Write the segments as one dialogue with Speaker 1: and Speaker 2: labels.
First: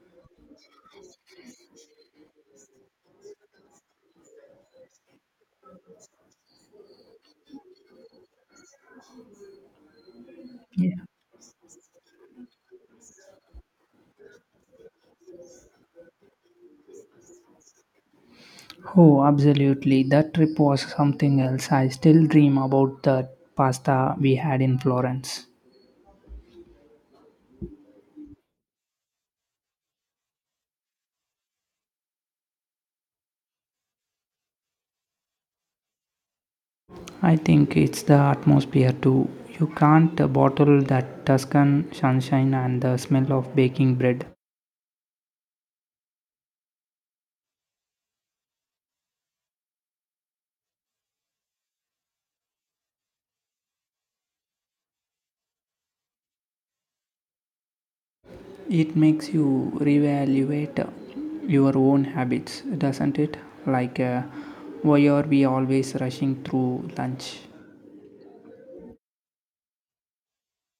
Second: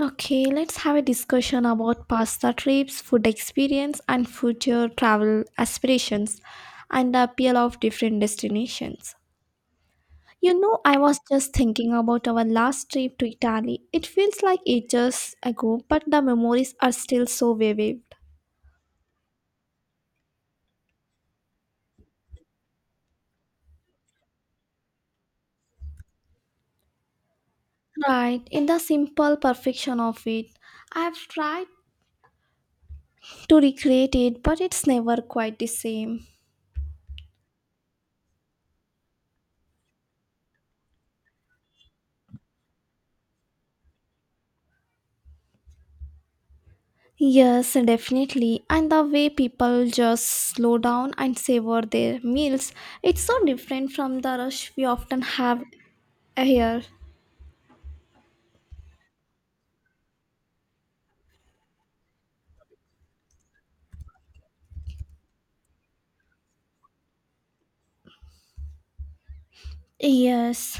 Speaker 1: Okay, let's have a discussion about pasta trips, food experience, and future travel aspirations and the appeal of different destinations.
Speaker 2: Yeah.
Speaker 1: I was just thinking about our last trip to Italy. It feels like ages ago, but the memories are still so vivid.
Speaker 2: Oh, absolutely. That trip was something else. I still dream about the pasta we had in Florence.
Speaker 1: Right, in the simple perfection of it, I've tried to recreate it, but it's never quite the same.
Speaker 2: I think it's the atmosphere too. You can't bottle that Tuscan sunshine and the smell of baking bread.
Speaker 1: Yes, definitely. And the way people just slow down and savor their meals, it's so different from the rush we often have here.
Speaker 2: It makes you reevaluate your own habits, doesn't it? Like, uh, why are we always rushing through lunch?
Speaker 1: Yes,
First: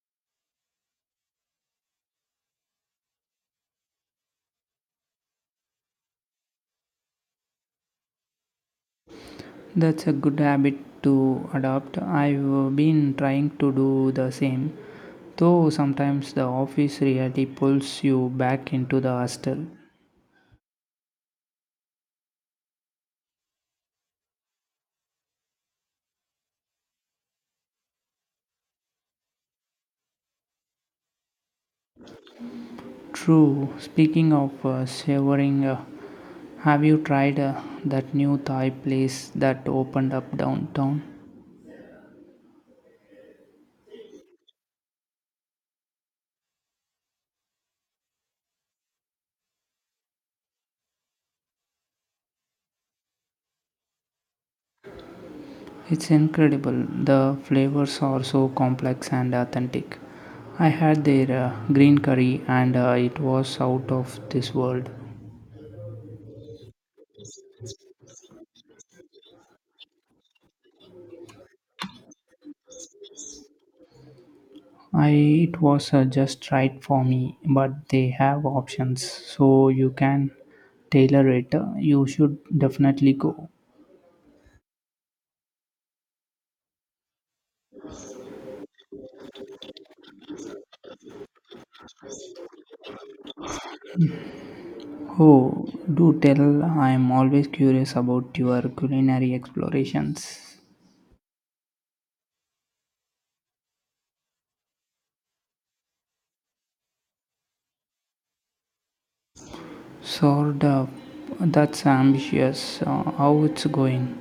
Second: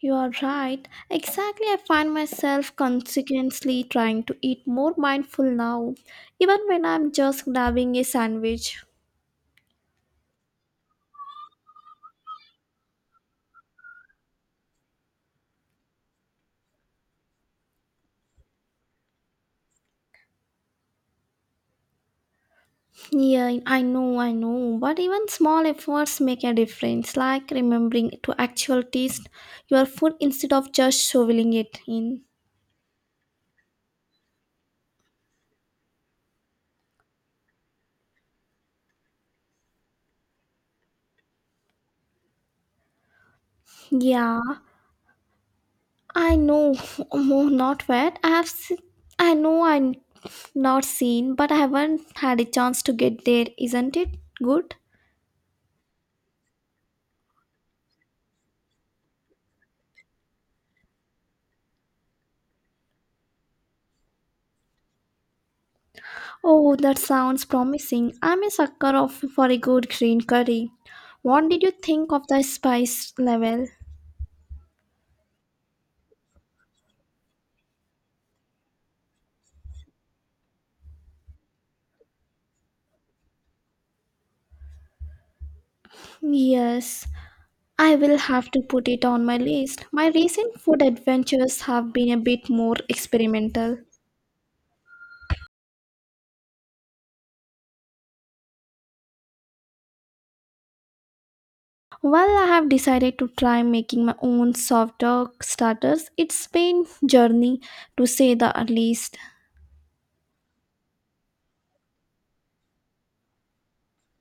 Speaker 1: you are right. Exactly, I find myself consequently trying to eat more mindful now, even when I'm just grabbing a sandwich.
Speaker 2: That's a good habit to adopt. I've been trying to do the same, though sometimes the office reality pulls you back into the hostel.
Speaker 1: Yeah, I know, but even small efforts make a difference, like remembering to actually taste your food instead of just shoveling it in.
Speaker 2: True, speaking of savoring, have you tried that new Thai place that opened up downtown?
Speaker 1: Yeah, I know. Mo- Not wet. I have. Se- I know. I'm not seen, but I haven't had a chance to get there. Isn't it good?
Speaker 2: It's incredible. The flavors are so complex and authentic. I had their green curry and it was out of this world.
Speaker 1: Oh, that sounds promising. I'm a sucker of for a good green curry. What did you think of the spice level?
Speaker 2: I it was just right for me, but they have options, so you can tailor it. You should definitely go.
Speaker 1: Yes, I will have to put it on my list. My recent food adventures have been a bit more experimental.
Speaker 2: Oh, do tell! I am always curious about your culinary explorations.
Speaker 1: Well, I have decided to try making my own soft dog starters. It's been journey to say the least.
Speaker 2: Sort of. That's ambitious. How it's going?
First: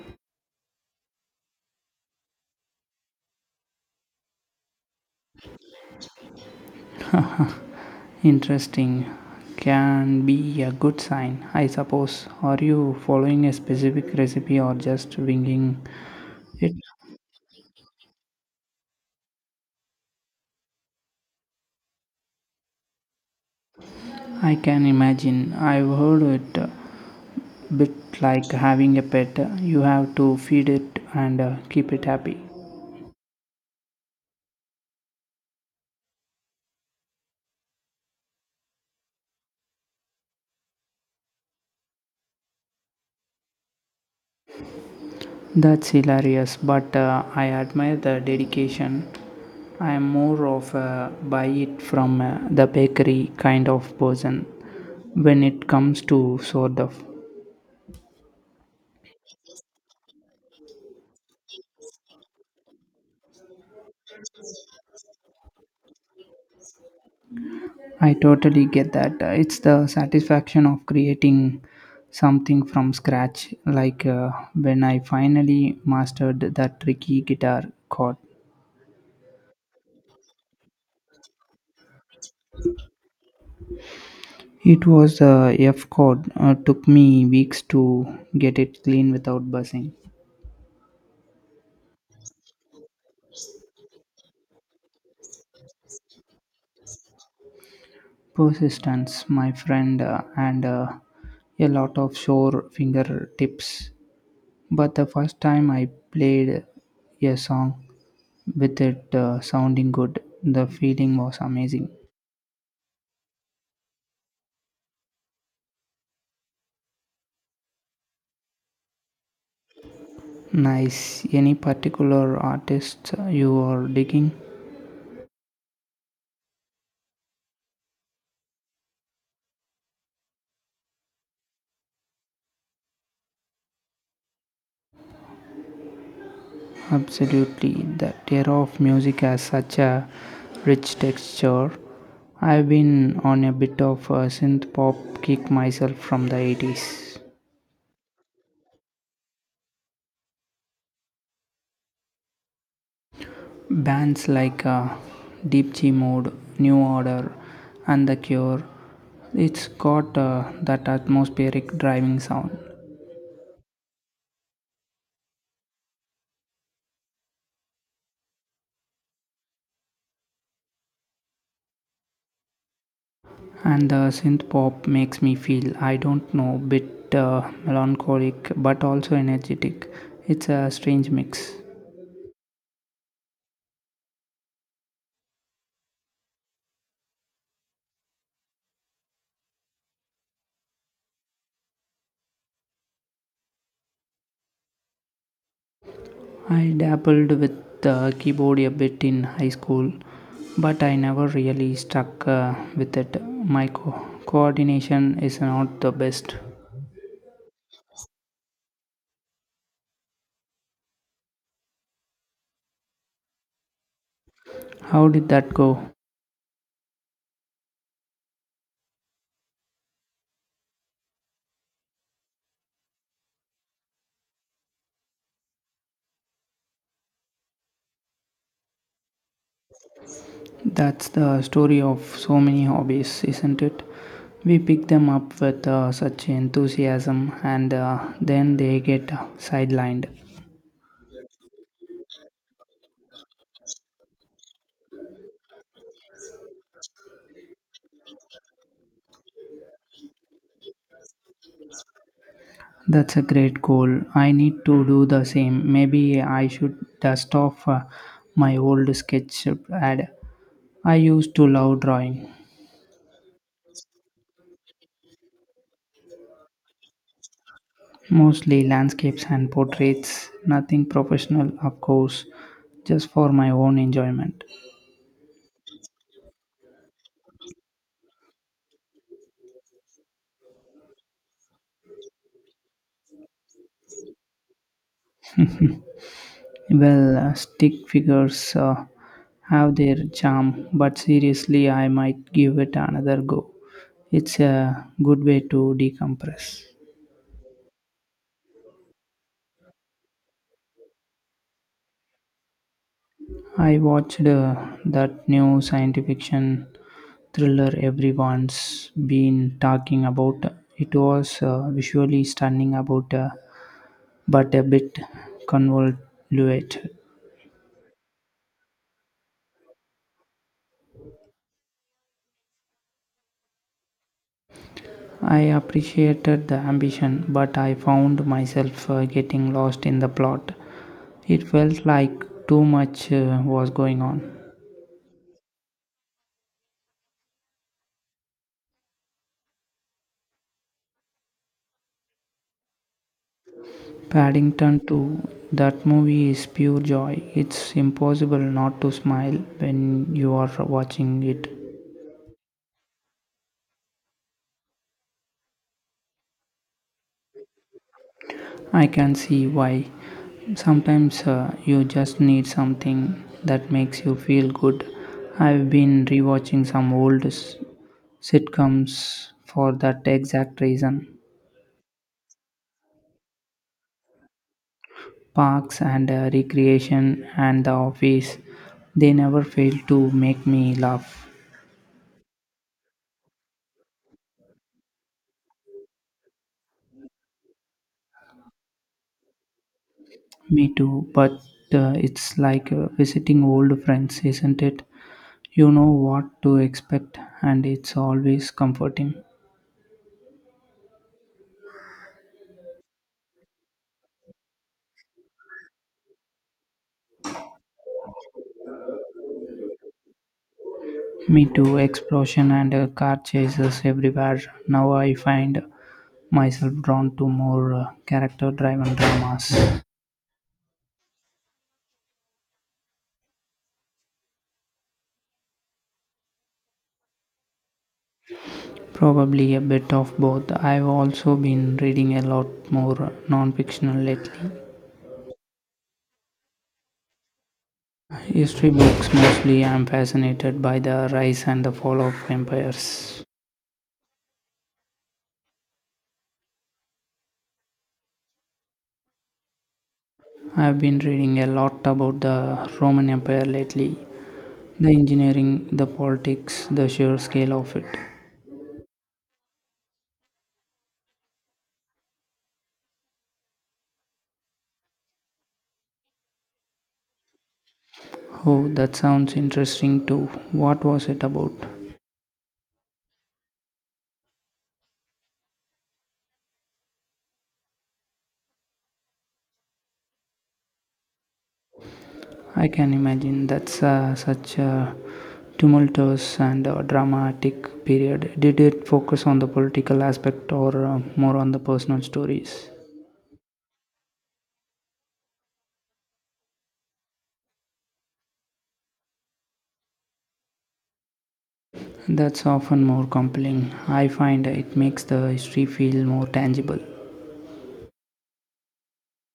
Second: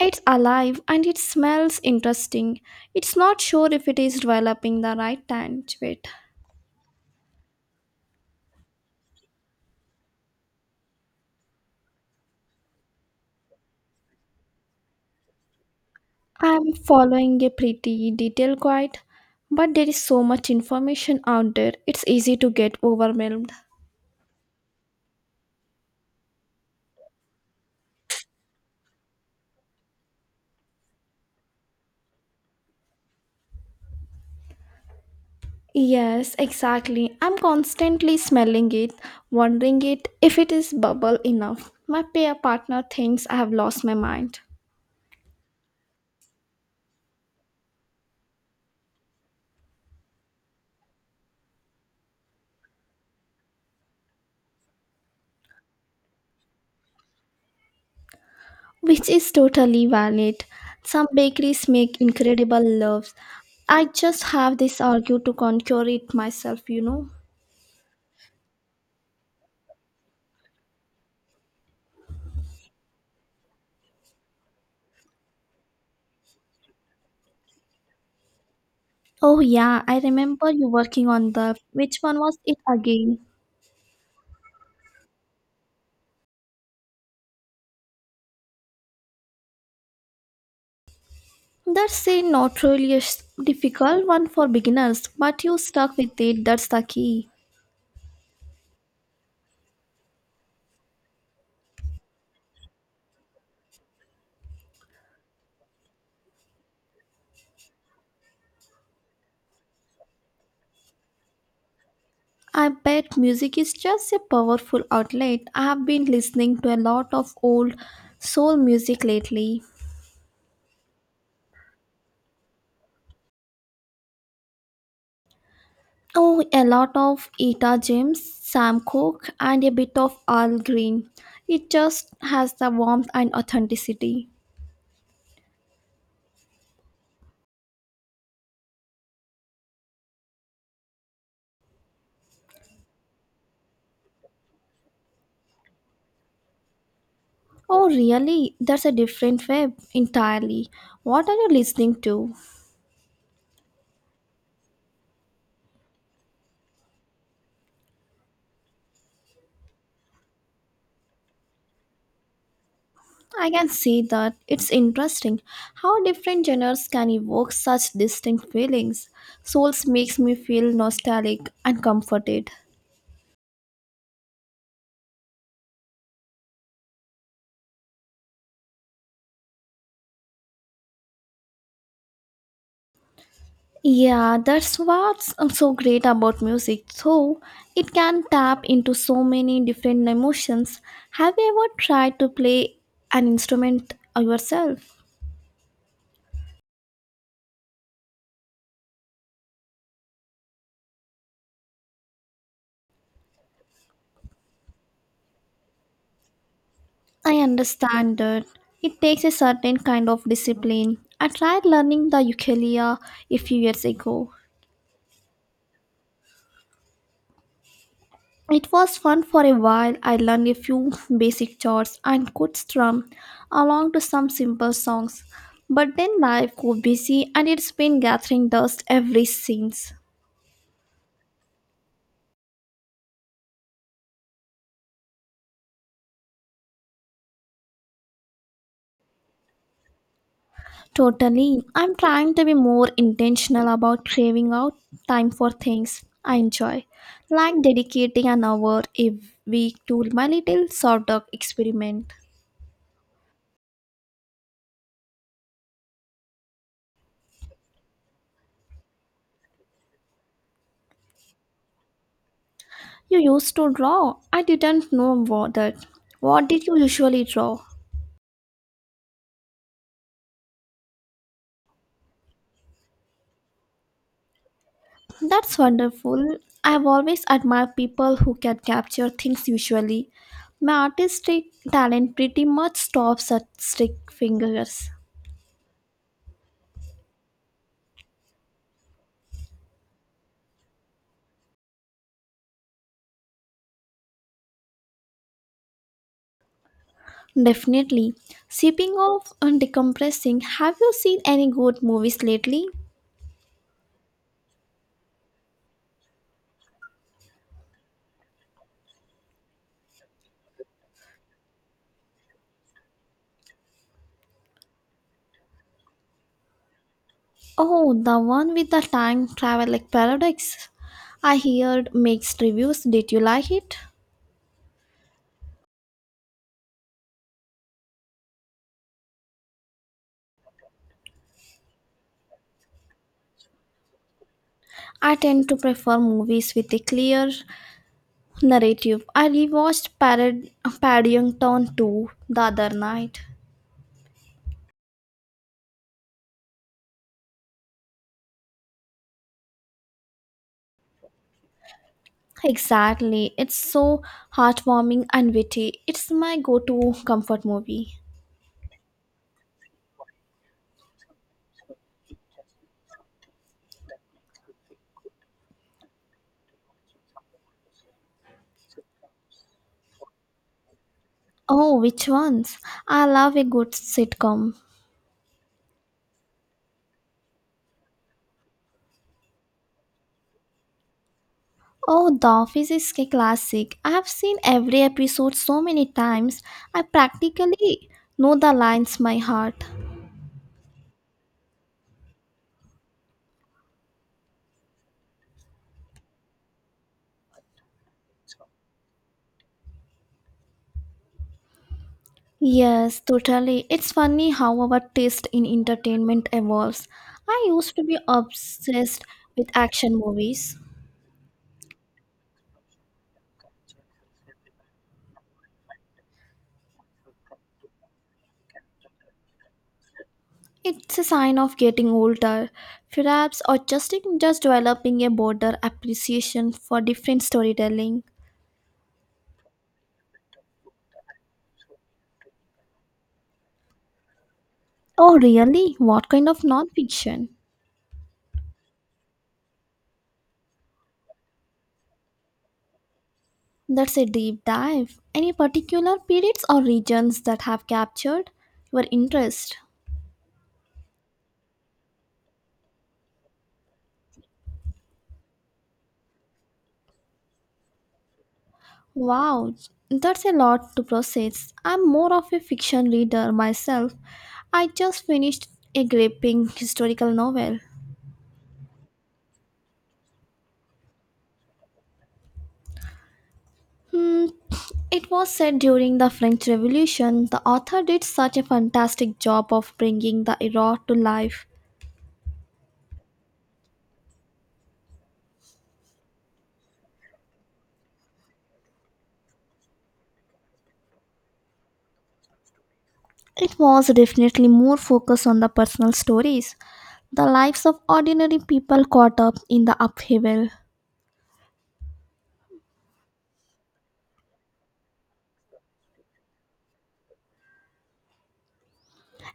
Speaker 1: It's alive and it smells interesting. It's not sure if it is developing the right time to it.
Speaker 2: Interesting. Can be a good sign, I suppose. Are you following a specific recipe or just winging
Speaker 1: I'm
Speaker 2: it?
Speaker 1: following a pretty detailed guide, but there is so much information out there. It's easy to get overwhelmed.
Speaker 2: I can imagine. I've heard it a bit like having a pet. You have to feed it and keep it happy.
Speaker 1: Yes, exactly. I'm constantly smelling it, wondering it if it is bubble enough. My pair partner thinks I have lost my mind,
Speaker 2: That's hilarious, but I admire the dedication. I am more of a buy it from the bakery kind of person when it comes to sort of.
Speaker 1: which is totally valid. Some bakeries make incredible loaves. I just have this argue to conquer it myself.
Speaker 2: I totally get that. It's the satisfaction of creating something from scratch, like when I finally mastered that tricky guitar chord.
Speaker 1: Oh yeah, I remember you working on the which one was it again?
Speaker 2: It was the F chord. Took me weeks to get it clean without buzzing.
Speaker 1: That's a notoriously difficult one for beginners, but you stuck with it. That's the key.
Speaker 2: Persistence, my friend, and a lot of sure fingertips. But the first time I played a song with it sounding good, the feeling was amazing.
Speaker 1: I bet music is just a powerful outlet. I have been listening to a lot of old soul music lately.
Speaker 2: Nice. Any particular artists you are digging?
Speaker 1: Oh, a lot of Eta James, Sam Cooke, and a bit of Al Green. It just has the warmth and authenticity.
Speaker 2: Absolutely, the era of music has such a rich texture. I've been on a bit of a synth pop kick myself from the 80s.
Speaker 1: Oh, really? That's a different web entirely. What are you listening to?
Speaker 2: Bands like Deep G Mode, New Order, and The Cure, it's got that atmospheric driving sound.
Speaker 1: I can see that. It's interesting how different genres can evoke such distinct feelings. Souls makes me feel nostalgic and comforted.
Speaker 2: And the synth pop makes me feel, I don't know, bit melancholic but also energetic. It's a strange mix.
Speaker 1: Yeah, that's what's so great about music. So, it can tap into so many different emotions. Have you ever tried to play an instrument yourself?
Speaker 2: I dabbled with the keyboard a bit in high school, but I never really stuck with it. My coordination is not the best.
Speaker 1: I understand that. It takes a certain kind of discipline. I tried learning the ukulele a few years ago.
Speaker 2: How did that go?
Speaker 1: It was fun for a while. I learned a few basic chords and could strum along to some simple songs. But then life got busy and it's been gathering dust ever since.
Speaker 2: That's the story of so many hobbies, isn't it? We pick them up with such enthusiasm and then they get sidelined.
Speaker 1: Totally. I'm trying to be more intentional about craving out time for things I enjoy, like dedicating an hour a week to my little sawdust experiment.
Speaker 2: That's a great goal. I need to do the same. Maybe I should dust off my old sketch pad I used to love drawing,
Speaker 1: You used to draw. I didn't know what that. What did you usually draw?
Speaker 2: mostly landscapes and portraits, nothing professional, of course, just for my own enjoyment.
Speaker 1: That's wonderful. I've always admired people who can capture things visually. My artistic talent pretty much stops at stick fingers.
Speaker 2: Well, stick figures have their charm, but seriously, I might give it another go. It's a good way to decompress.
Speaker 1: Definitely. Speaking of and decompressing, have you seen any good movies lately?
Speaker 2: I watched that new science fiction thriller everyone's been talking about. It was visually stunning about a but a bit convoluted.
Speaker 1: Oh, the one with the time travel like paradox. I heard mixed reviews. Did you like it?
Speaker 2: I appreciated the ambition, but I found myself getting lost in the plot. It felt like too much was going on.
Speaker 1: I tend to prefer movies with a clear narrative. I rewatched Paddington 2 the other night.
Speaker 2: Paddington 2, that movie is pure joy. It's impossible not to smile when you are watching it.
Speaker 1: Exactly. It's so heartwarming and witty. It's my go to comfort movie.
Speaker 2: I can see why. Sometimes you just need something that makes you feel good. I've been rewatching some old sitcoms, for that exact reason,
Speaker 1: Oh, which ones? I love a good sitcom.
Speaker 2: Parks and Recreation and The Office, they never fail to make me laugh.
Speaker 1: Oh, The Office is a classic. I have seen every episode so many times, I practically know the lines by heart.
Speaker 2: Me too, but it's like visiting old friends, isn't it? You know what to expect, and it's always comforting.
Speaker 1: Yes, totally. It's funny how our taste in entertainment evolves. I used to be obsessed with action movies.
Speaker 2: Me too, explosion and car chases everywhere. Now I find myself drawn to more character driven dramas.
Speaker 1: It's a sign of getting older, perhaps, or just developing a broader appreciation for different storytelling.
Speaker 2: Probably a bit of both. I've also been reading a lot more non-fictional lately.
Speaker 1: Oh, really? What kind of nonfiction?
Speaker 2: History books mostly. I'm fascinated by the rise and the fall of empires.
Speaker 1: That's a deep dive. Any particular periods or regions that have captured your interest?
Speaker 2: I've been reading a lot about the Roman Empire lately. The engineering, the politics, the sheer scale of it.
Speaker 1: Wow, that's a lot to process. I'm more of a fiction reader myself. I just finished a gripping historical novel.
Speaker 2: Oh, that sounds interesting too. What was it about?
Speaker 1: Hmm, it was set during the French Revolution. The author did such a fantastic job of bringing the era to life.
Speaker 2: I can imagine that's such a tumultuous and dramatic period. Did it focus on the political aspect or more on the personal stories?
Speaker 1: It was definitely more focused on the personal stories, the lives of ordinary people caught up in the upheaval.
Speaker 2: That's often more compelling. I find it makes the history feel more tangible.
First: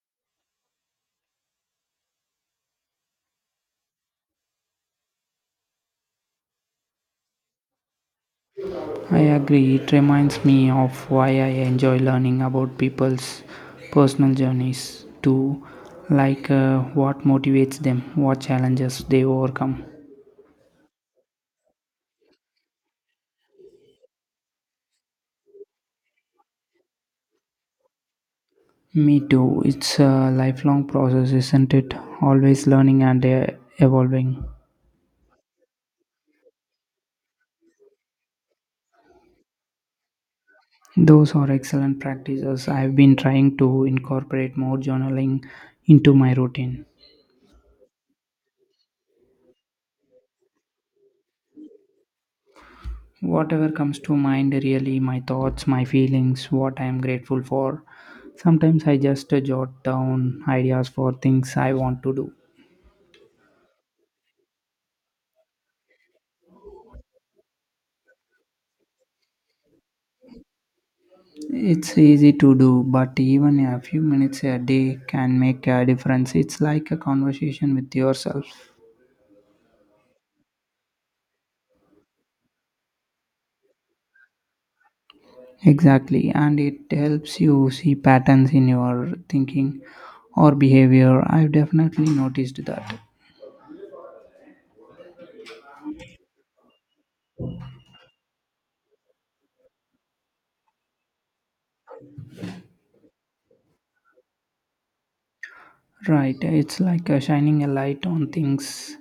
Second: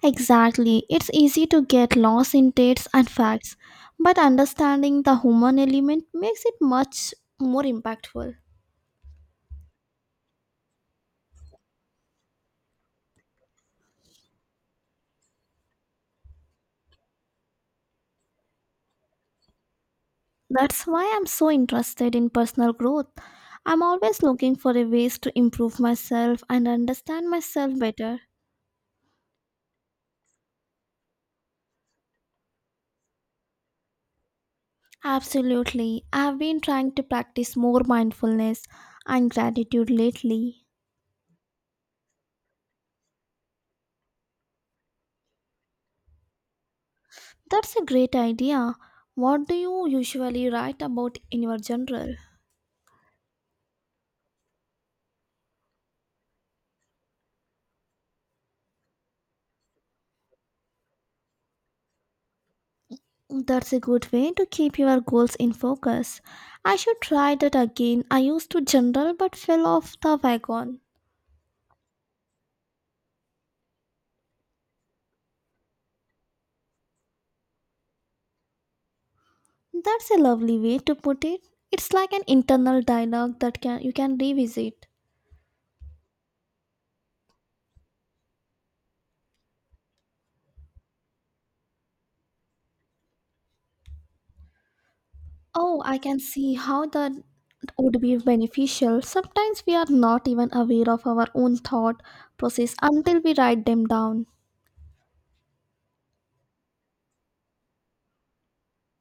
Speaker 1: Exactly. It's easy to get lost in dates and facts, but understanding the human element makes it much more impactful.
Speaker 2: I agree, it reminds me of why I enjoy learning about people's personal journeys too, like what motivates them, what challenges they overcome.
Speaker 1: That's why I'm so interested in personal growth. I'm always looking for a ways to improve myself and understand myself better.
Speaker 2: Me too. It's a lifelong process, isn't it? Always learning and evolving.
Speaker 1: Absolutely. I've been trying to practice more mindfulness and gratitude lately.
Speaker 2: Those are excellent practices. I've been trying to incorporate more journaling into my routine.
Speaker 1: That's a great idea. What do you usually write about in your journal?
Speaker 2: Whatever comes to mind, really, my thoughts, my feelings, what I am grateful for. Sometimes I just jot down ideas for things I want to do.
Speaker 1: That's a good way to keep your goals in focus. I should try that again. I used to journal but fell off the wagon.
Speaker 2: It's easy to do, but even a few minutes a day can make a difference. It's like a conversation with yourself.
Speaker 1: That's a lovely way to put it. It's like an internal dialogue that can you can revisit.
Speaker 2: Exactly, and it helps you see patterns in your thinking or behavior. I've definitely noticed that.
Speaker 1: Oh, I can see how that would be beneficial. Sometimes we are not even aware of our own thought process until we write them down.
Speaker 2: Right, it's like shining a light on things.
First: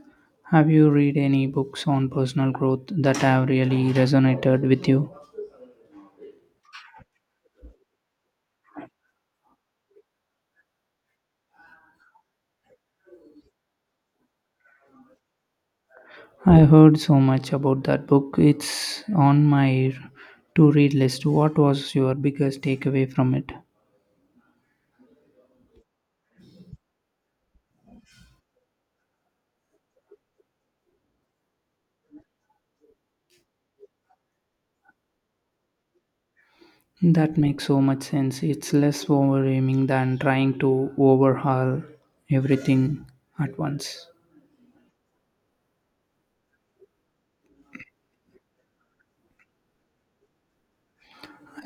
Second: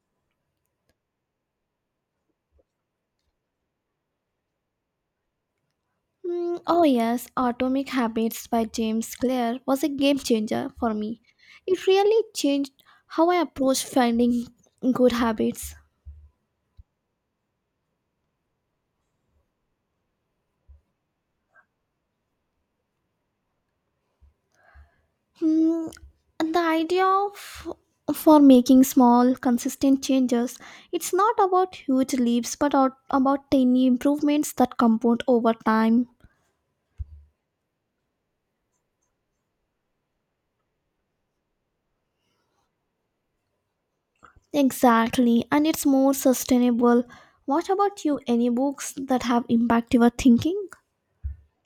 Speaker 2: Have you read any books on personal growth that have really resonated with you?
Speaker 1: Oh, yes, Atomic Habits by James Clear was a game changer for me. It really changed how I approach finding good habits.
Speaker 2: I heard so much about that book. It's on my to read list. What was your biggest takeaway from it?
Speaker 1: Mm, and the idea of for making small, consistent changes, it's not about huge leaps, but out, about tiny improvements that compound over time.
Speaker 2: That makes so much sense. It's less overwhelming than trying to overhaul everything at once.
Speaker 1: Exactly, and it's more sustainable. What about you? Any books that have impacted your thinking?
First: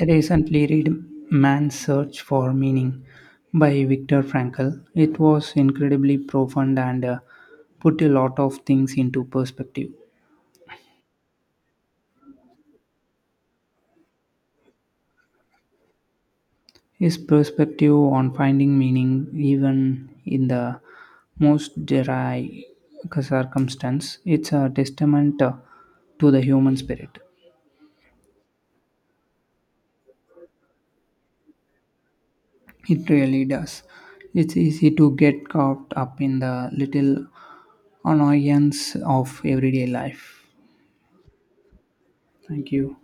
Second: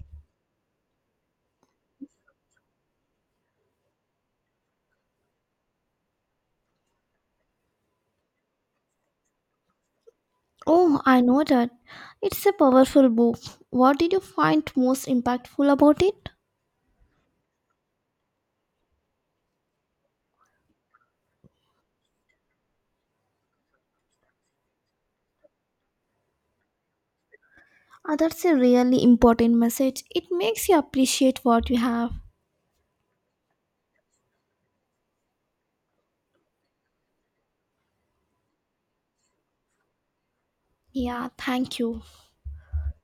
Speaker 2: I recently read Man's Search for Meaning by Viktor Frankl. It was incredibly profound and put a lot of things into perspective.
Speaker 1: Oh, I know that. It's a powerful book. What did you find most impactful about it?
Speaker 2: His perspective on finding meaning, even in the most dry circumstance, it's a testament to the human spirit.
Speaker 1: Ah, that's a really important message. It makes you appreciate what you have.
Speaker 2: It really does. It's easy to get caught up in the little annoyance of everyday life.
Speaker 1: Yeah, thank you.
Speaker 2: Thank you.